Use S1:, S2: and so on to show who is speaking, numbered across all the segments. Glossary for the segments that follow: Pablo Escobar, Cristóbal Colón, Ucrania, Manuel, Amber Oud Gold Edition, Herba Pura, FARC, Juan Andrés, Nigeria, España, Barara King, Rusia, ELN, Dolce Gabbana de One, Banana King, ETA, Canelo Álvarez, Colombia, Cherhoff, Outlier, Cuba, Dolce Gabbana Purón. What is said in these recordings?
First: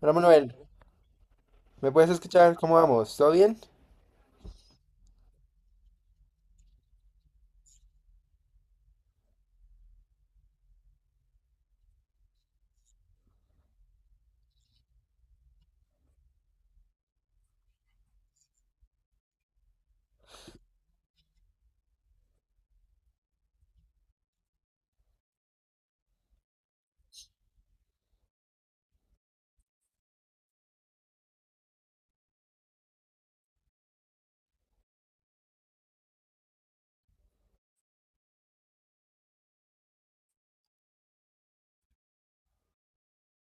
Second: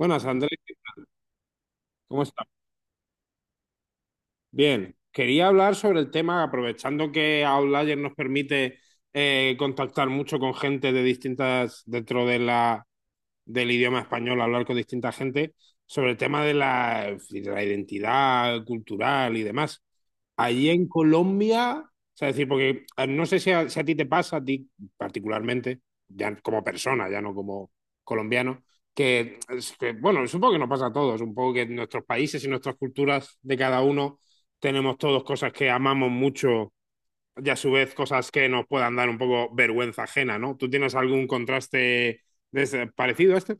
S1: Hola
S2: Andrés.
S1: Manuel, ¿me puedes
S2: ¿Cómo estás?
S1: escuchar? ¿Cómo vamos? ¿Todo bien?
S2: Bien. Quería hablar sobre el tema, aprovechando que Outlier nos permite contactar mucho con gente de distintas, dentro de la del idioma español, hablar con distinta gente sobre el tema de la identidad cultural y demás. Allí en Colombia, o sea, es decir, porque no sé si a ti te pasa, a ti particularmente, ya como persona, ya no como colombiano, que, es que, bueno, supongo que nos pasa a todos, un poco que en nuestros países y nuestras culturas de cada uno tenemos todos cosas que amamos mucho y a su vez cosas que nos puedan dar un poco vergüenza ajena, ¿no? ¿Tú tienes algún contraste parecido a este?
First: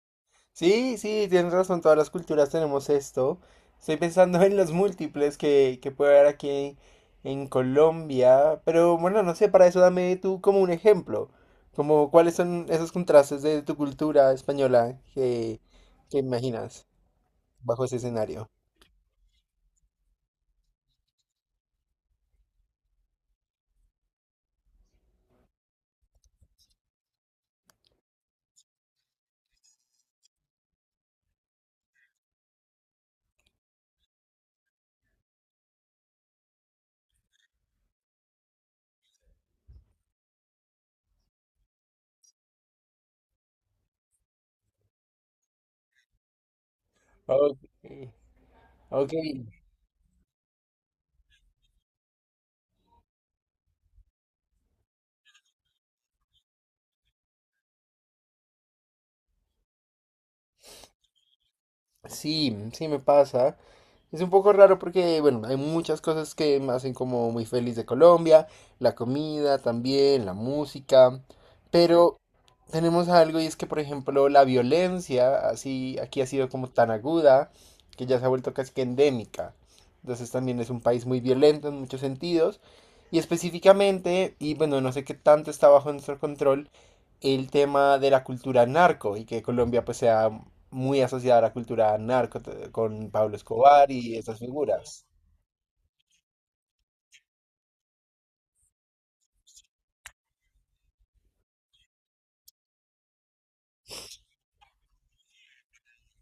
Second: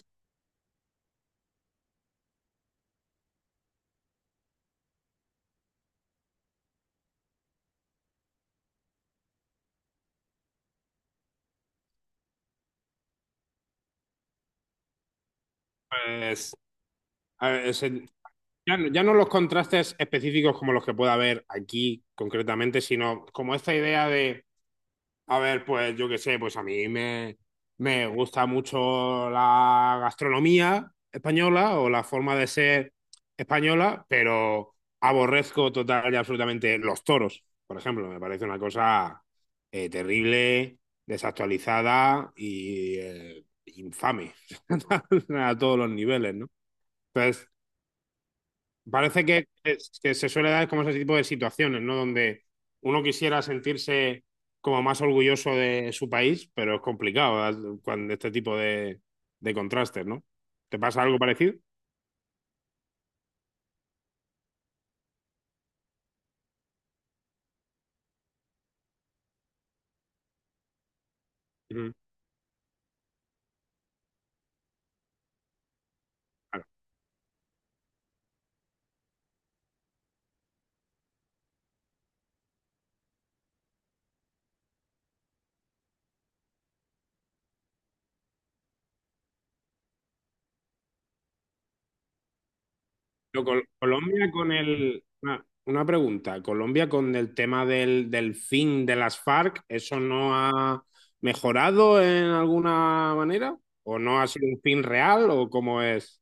S1: Sí, sí, tienes razón, todas las culturas tenemos esto. Estoy pensando en los múltiples que puede haber aquí en Colombia, pero bueno, no sé, para eso dame tú como un ejemplo, como cuáles son esos contrastes de tu cultura española que
S2: Pues,
S1: imaginas
S2: a ver,
S1: bajo ese escenario.
S2: ya, ya no los contrastes específicos como los que pueda haber aquí concretamente, sino como esta idea de, a ver, pues yo qué sé, pues a mí me gusta mucho la gastronomía española o la forma de ser española, pero aborrezco total y absolutamente los toros, por ejemplo, me parece una cosa terrible, desactualizada y infame a todos los niveles, ¿no? Entonces,
S1: Ok, ok.
S2: parece que, que se suele dar como ese tipo de situaciones, ¿no? Donde uno quisiera sentirse como más orgulloso de su país, pero es complicado, ¿verdad? Cuando este tipo de contrastes, ¿no? ¿Te pasa algo parecido?
S1: Sí, sí me pasa. Es un poco raro porque, bueno, hay muchas cosas que me hacen como muy feliz de Colombia, la comida también, la música,
S2: Ujú.
S1: pero tenemos algo y es que, por ejemplo, la violencia así aquí ha sido
S2: Claro.
S1: como tan aguda que ya se ha vuelto casi que endémica. Entonces también es un país muy violento en muchos sentidos y específicamente, y bueno, no sé qué tanto está bajo nuestro control, el tema de la cultura narco y que Colombia pues sea muy asociada a la cultura con Pablo
S2: Pero
S1: Escobar y
S2: Colombia
S1: esas
S2: con el...
S1: figuras.
S2: Una pregunta. Colombia con el tema del, del fin de las FARC, ¿eso no ha mejorado en alguna manera? ¿O no ha sido un fin real? ¿O cómo es?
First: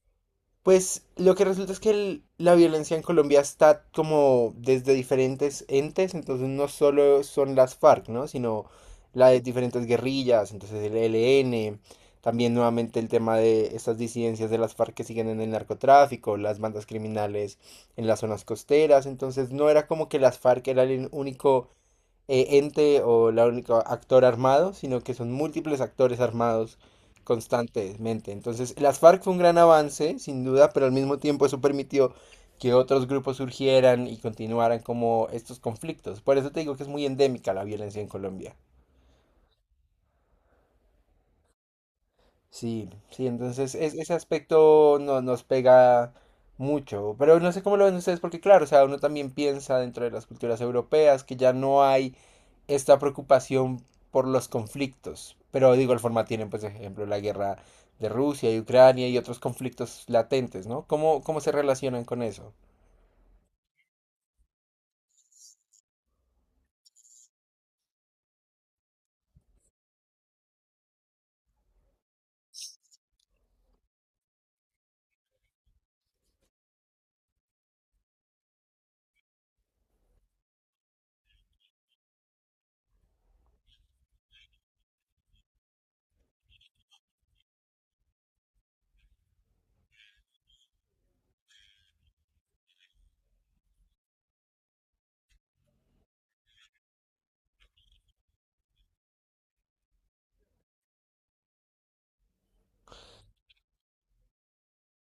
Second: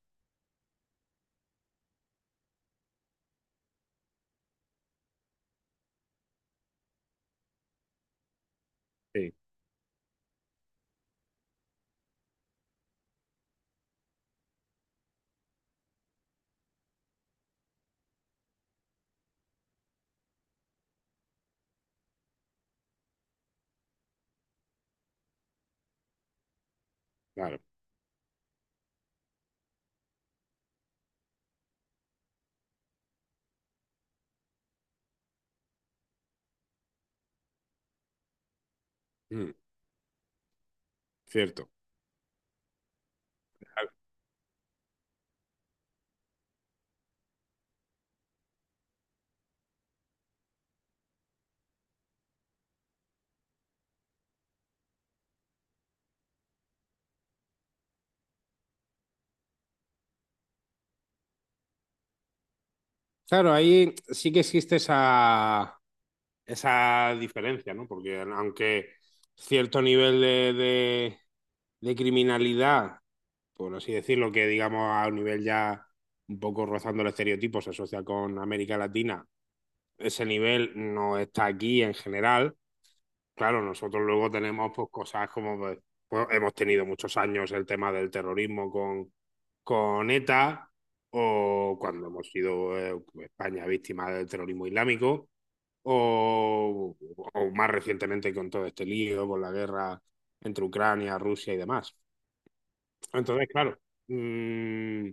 S1: Pues lo que resulta es que la violencia en Colombia está como desde diferentes entes, entonces no solo son las FARC, ¿no? Sino las
S2: Sí,
S1: de diferentes guerrillas, entonces el ELN, también nuevamente el tema de estas disidencias de las FARC que siguen en el narcotráfico, las bandas criminales en las zonas costeras, entonces no era como que las FARC era el único ente o la única actor armado, sino que son múltiples actores armados
S2: claro.
S1: constantemente. Entonces, las FARC fue un gran avance, sin duda, pero al mismo tiempo eso permitió que otros grupos surgieran y continuaran como estos conflictos. Por eso te digo que es muy endémica la violencia en Colombia.
S2: Mm, cierto.
S1: Sí, sí, entonces ese aspecto no, nos pega mucho, pero no sé cómo lo ven ustedes, porque claro, o sea, uno también piensa dentro de las culturas europeas que ya no hay esta preocupación por los conflictos, pero de igual forma tienen, pues, ejemplo, la guerra de Rusia y Ucrania y otros conflictos latentes, ¿no? ¿Cómo, cómo se relacionan con eso?
S2: Claro, ahí sí que existe esa, esa diferencia, ¿no? Porque aunque cierto nivel de criminalidad, por así decirlo, que digamos a un nivel ya un poco rozando el estereotipo, se asocia con América Latina, ese nivel no está aquí en general. Claro, nosotros luego tenemos pues, cosas como hemos tenido muchos años el tema del terrorismo con ETA o cuando hemos sido España víctima del terrorismo islámico o, o más recientemente con todo este lío, con la guerra entre Ucrania, Rusia y demás. Entonces, claro, mm,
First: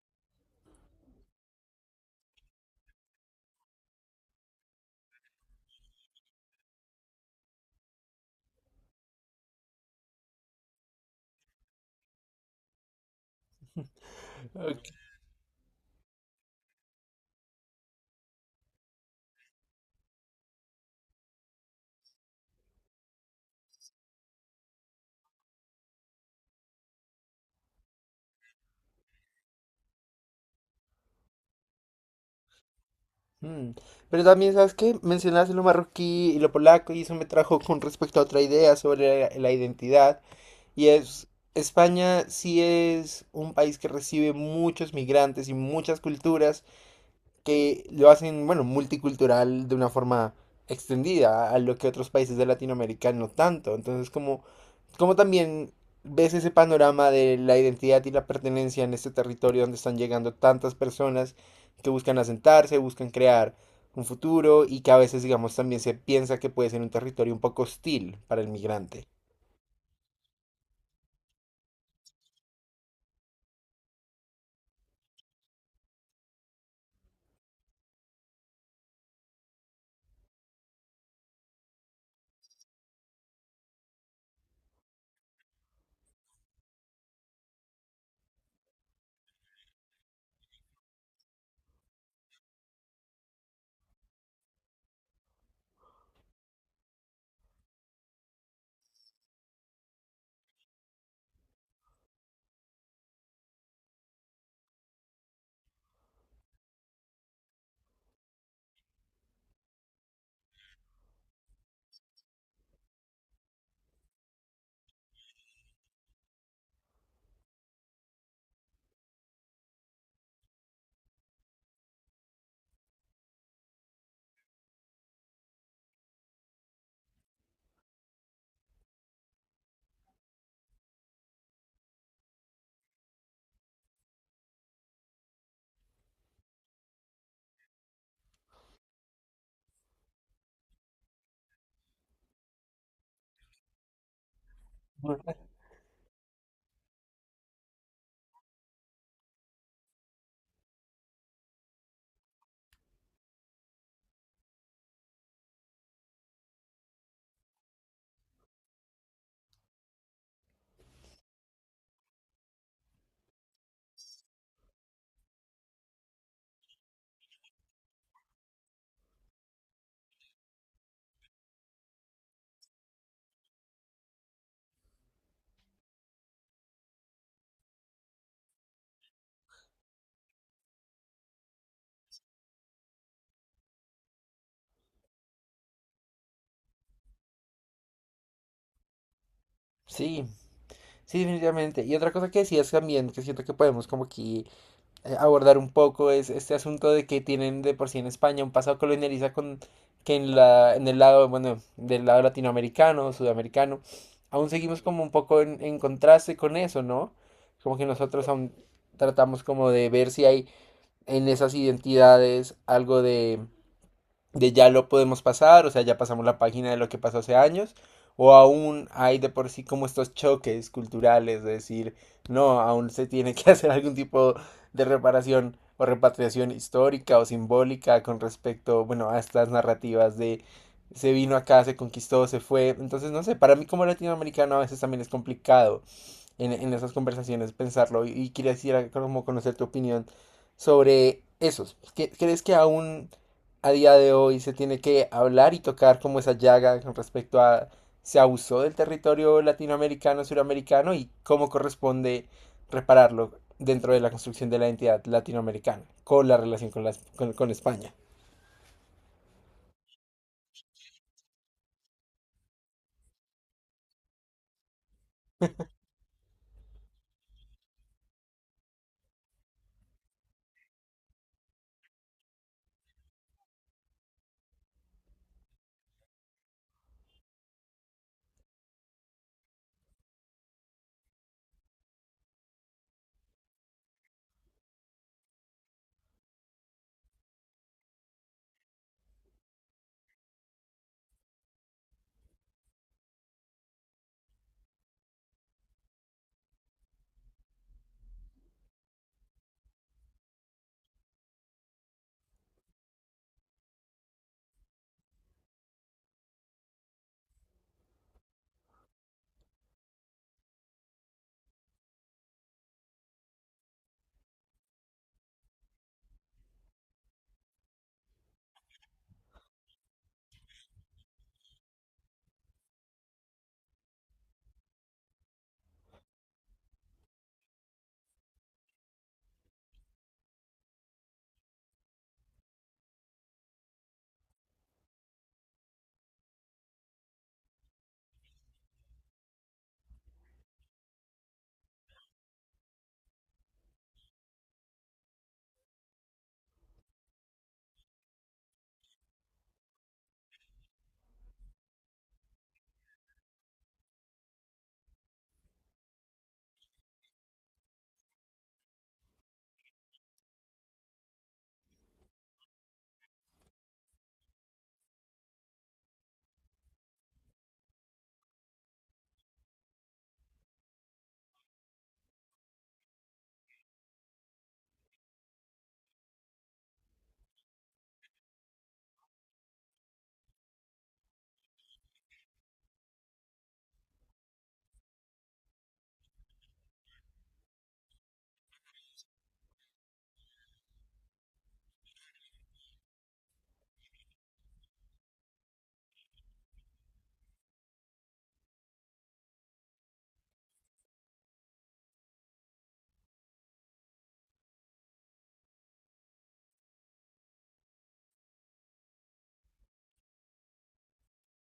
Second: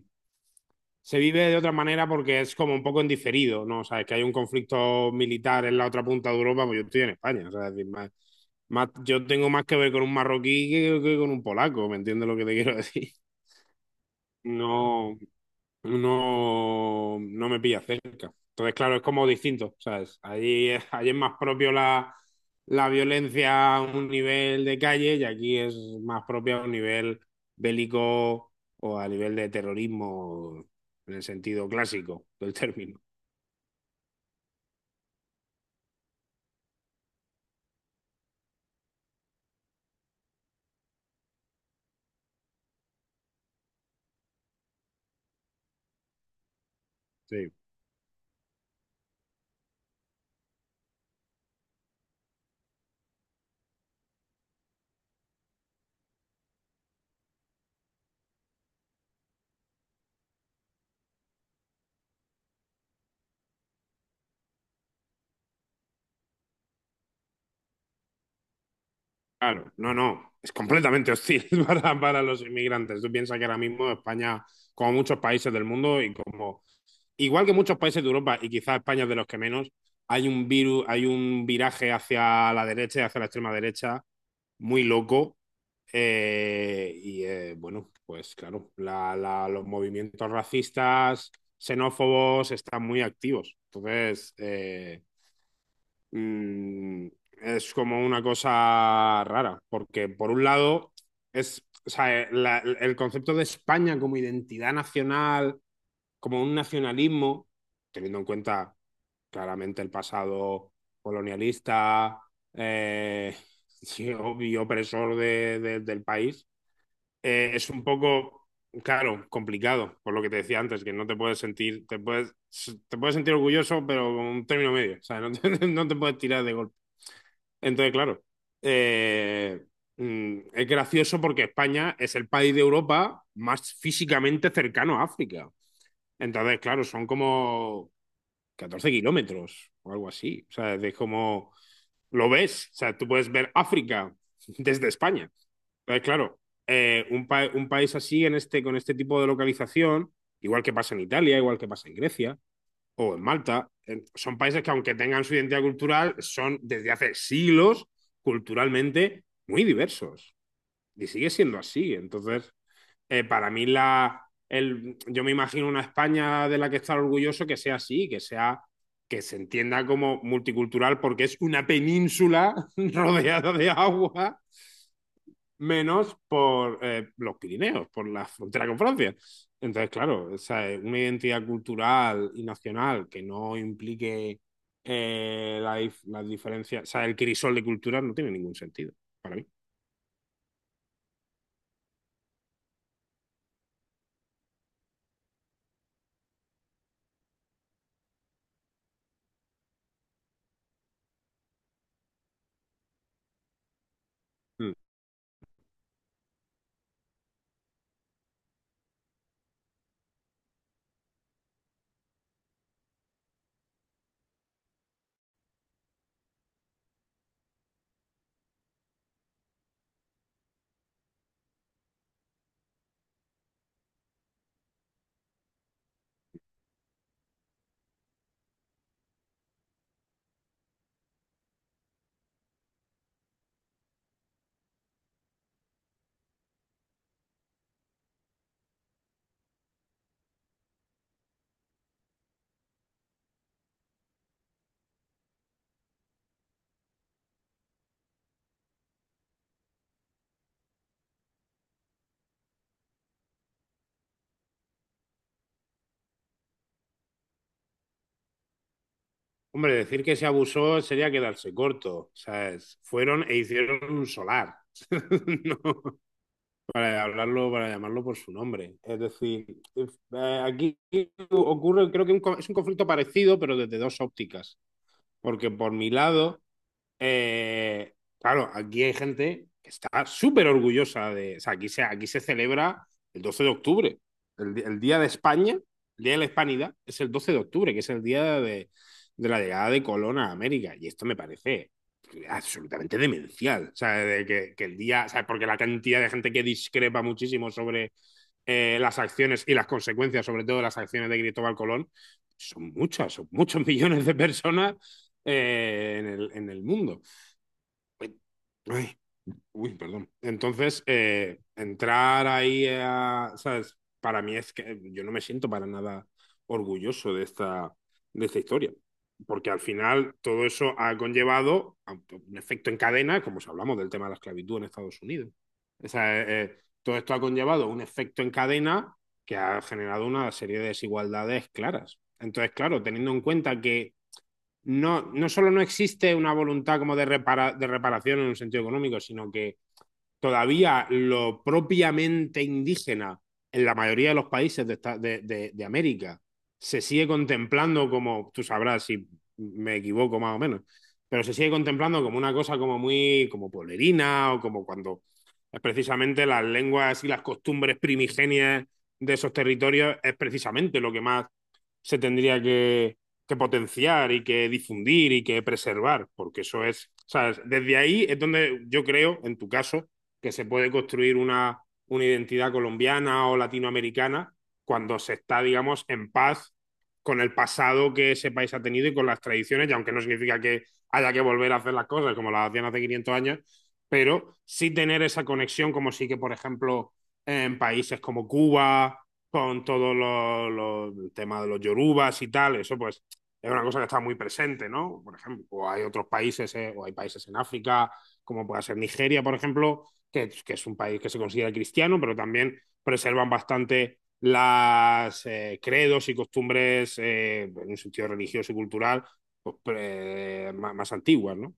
S2: se vive de otra manera porque es como un poco en diferido, ¿no? O sea, es que hay un conflicto militar en la otra punta de Europa, pues yo estoy en España, o sea, es decir, yo tengo más que ver con un marroquí que con un polaco, ¿me entiendes lo que te quiero decir?
S1: Ok.
S2: No, no, no me pilla cerca. Entonces, claro, es como distinto, ¿sabes? Allí, allí es más propio la violencia a un nivel de calle y aquí es más propio a un nivel bélico o a nivel de terrorismo en el sentido clásico del término.
S1: Mm. Pero también, ¿sabes qué? Mencionaste lo marroquí y lo polaco y eso me trajo con respecto a otra idea sobre la identidad. Y es, España sí es un país que recibe muchos migrantes y muchas culturas
S2: Sí.
S1: que lo hacen, bueno, multicultural de una forma extendida a lo que otros países de Latinoamérica no tanto. Entonces, como también ves ese panorama de la identidad y la pertenencia en este territorio donde están llegando tantas personas que buscan asentarse, buscan crear un futuro y que a veces, digamos, también se piensa que puede ser un territorio un poco hostil para el migrante.
S2: Claro, no, no, es completamente hostil para los inmigrantes. Tú piensas que ahora mismo España, como muchos países del mundo y como, igual que muchos países de Europa y quizás España es de los que menos, hay un virus, hay un viraje hacia la derecha y hacia la extrema derecha muy loco. Y bueno, pues claro, los movimientos racistas, xenófobos están muy activos. Entonces, mm, es como una cosa rara, porque por un lado es, o sea, el concepto de España como identidad nacional, como un nacionalismo, teniendo en cuenta claramente el pasado colonialista, eh, sí, obvio, opresor del país, es un poco, claro, complicado, por lo que te decía antes, que no te puedes sentir, te puedes sentir orgulloso, pero con un término medio, o sea, no te, no te puedes tirar de golpe. Entonces, claro, eh, es gracioso porque España es el país de Europa más físicamente cercano a África. Entonces, claro, son como 14 kilómetros o algo así. O sea, es como lo ves. O sea, tú puedes ver África desde España. Entonces, claro, un país así en este, con este tipo de localización, igual que pasa en Italia, igual que pasa en Grecia, o en Malta, son países que aunque tengan su identidad cultural, son desde hace siglos culturalmente muy diversos. Y sigue siendo así. Entonces, eh, para mí la, el, yo me imagino una España de la que estar orgulloso que sea así, que sea que se entienda como multicultural porque es una península rodeada de agua menos por los Pirineos, por la frontera con Francia. Entonces, claro, o sea, una identidad cultural y nacional que no implique las diferencias, o sea, el crisol de culturas no tiene ningún sentido para mí.
S1: Sí, sí, definitivamente. Y otra cosa que decías también, que siento que podemos como aquí abordar un poco, es este asunto de que tienen de por sí en España un pasado colonialista con que en en el lado, bueno, del lado latinoamericano, sudamericano, aún
S2: Mm.
S1: seguimos como un poco en contraste con eso, ¿no? Como que nosotros aún tratamos como de ver si hay en esas identidades algo de ya lo podemos pasar, o sea, ya pasamos la página de lo que pasó hace años, o aún hay de por sí como estos choques culturales de decir, no, aún se tiene que hacer algún tipo de reparación o repatriación histórica o simbólica con respecto, bueno, a estas narrativas de se vino acá, se conquistó, se fue. Entonces, no sé, para mí como latinoamericano a veces también es complicado en esas conversaciones, pensarlo y quisiera como conocer tu opinión sobre esos. ¿Crees que aún a día de hoy se tiene que hablar y tocar como esa llaga con respecto a se abusó del territorio latinoamericano, suramericano y cómo corresponde repararlo dentro de la construcción de la identidad latinoamericana con la relación con, con España?
S2: Hombre, decir que se abusó sería quedarse corto, ¿sabes? Fueron e hicieron un solar. No, para hablarlo, para llamarlo por su nombre. Es decir, aquí ocurre, creo que es un conflicto parecido, pero desde dos ópticas. Porque por mi lado, eh, claro, aquí hay gente que está súper orgullosa de. O sea, aquí se celebra el 12 de octubre. El, el Día de España, el Día de la Hispanidad, es el 12 de octubre, que es el día de la llegada de Colón a América. Y esto me parece absolutamente demencial. O sea, de que el día. O sea, porque la cantidad de gente que discrepa muchísimo sobre las acciones y las consecuencias, sobre todo de las acciones de Cristóbal Colón, son muchas, son muchos millones de personas en el mundo. Ay, uy, perdón. Entonces, entrar ahí a, ¿sabes? Para mí es que yo no me siento para nada orgulloso de esta historia, porque al final todo eso ha conllevado a un efecto en cadena, como si hablamos del tema de la esclavitud en Estados Unidos. O sea, todo esto ha conllevado un efecto en cadena que ha generado una serie de desigualdades claras. Entonces, claro, teniendo en cuenta que no, no solo no existe una voluntad como de reparación en un sentido económico, sino que todavía lo propiamente indígena en la mayoría de los países de, esta- de América se sigue contemplando como, tú sabrás si me equivoco más o menos, pero se sigue contemplando como una cosa como muy, como pueblerina o como cuando es precisamente las lenguas y las costumbres primigenias de esos territorios es precisamente lo que más se tendría que potenciar y que difundir y que preservar, porque eso es, ¿sabes? Desde ahí es donde yo creo, en tu caso, que se puede construir una identidad colombiana o latinoamericana cuando se está, digamos, en paz con el pasado que ese país ha tenido y con las tradiciones, y aunque no significa que haya que volver a hacer las cosas como las hacían hace 500 años, pero sí tener esa conexión como sí que, por ejemplo, en países como Cuba, con todo el tema de los yorubas y tal, eso pues es una cosa que está muy presente, ¿no? Por ejemplo, o hay otros países, o hay países en África, como puede ser Nigeria, por ejemplo, que es un país que se considera cristiano, pero también preservan bastante las credos y costumbres en un sentido religioso y cultural pues, más antiguas, ¿no?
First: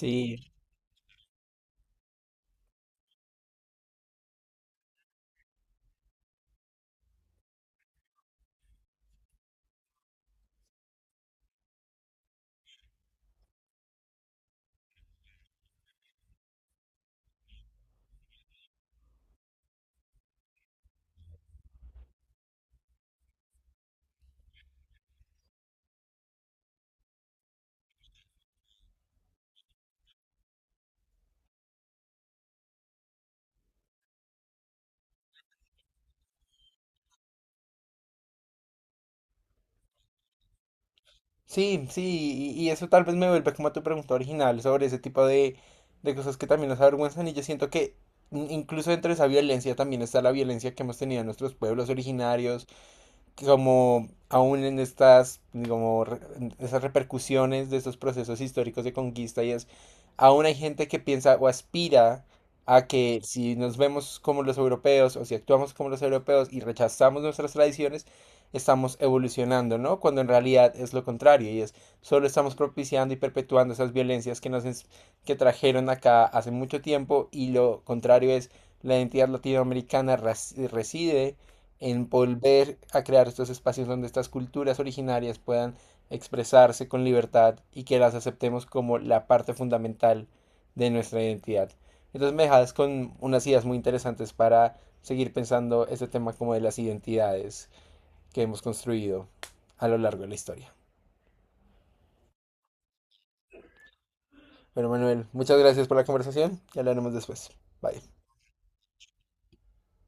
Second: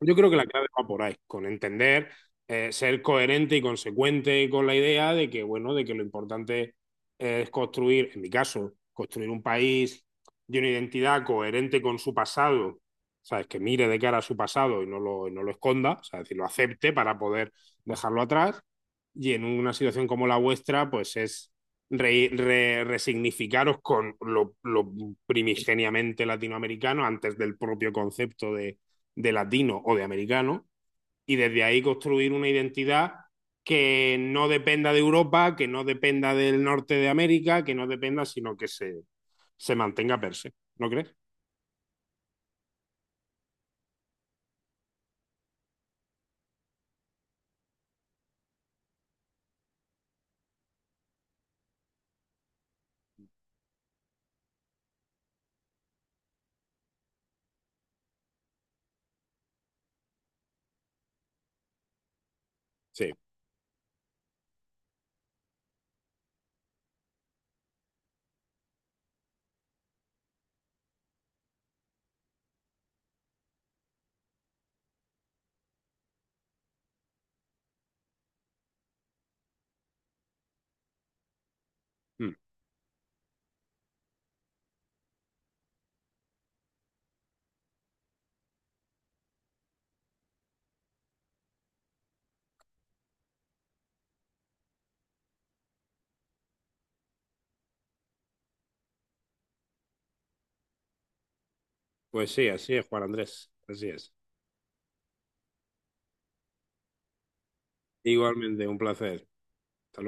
S2: Yo creo que la clave va por ahí, con entender, ser coherente y consecuente con la idea de que, bueno, de que lo importante es construir, en mi caso, construir un país de una identidad coherente con su pasado, ¿sabes? Que mire de cara a su pasado y no lo esconda, o sea, es decir, lo acepte para poder dejarlo atrás. Y en una situación como la vuestra, pues es resignificaros con lo primigeniamente latinoamericano antes del propio concepto de latino o de americano, y desde ahí construir una identidad que no dependa de Europa, que no dependa del norte de América, que no dependa, sino que se mantenga per se. ¿No crees?
S1: sí, sí, y eso tal vez me vuelve como a tu pregunta original sobre ese tipo de cosas que también nos avergüenzan y yo siento que incluso dentro de esa violencia también está la violencia que hemos tenido en nuestros pueblos originarios, como aún en estas, como en esas repercusiones de estos procesos históricos de conquista y es, aún hay gente que piensa o aspira a
S2: Sí.
S1: que si nos vemos como los europeos o si actuamos como los europeos y rechazamos nuestras tradiciones, estamos evolucionando, ¿no? Cuando en realidad es lo contrario y es, solo estamos propiciando y perpetuando esas violencias que que trajeron acá hace mucho tiempo y lo contrario es, la identidad latinoamericana reside en
S2: Mm.
S1: volver a crear estos espacios donde estas culturas originarias puedan expresarse con libertad y que las aceptemos como la parte fundamental de nuestra identidad. Entonces me dejas con unas ideas muy interesantes para seguir pensando este tema como de las identidades que hemos construido a lo largo de la historia.
S2: Pues sí, así es, Juan Andrés. Así es.
S1: Bueno, Manuel, muchas gracias por la conversación y hablaremos después. Bye.
S2: Igualmente, un placer. Hasta luego.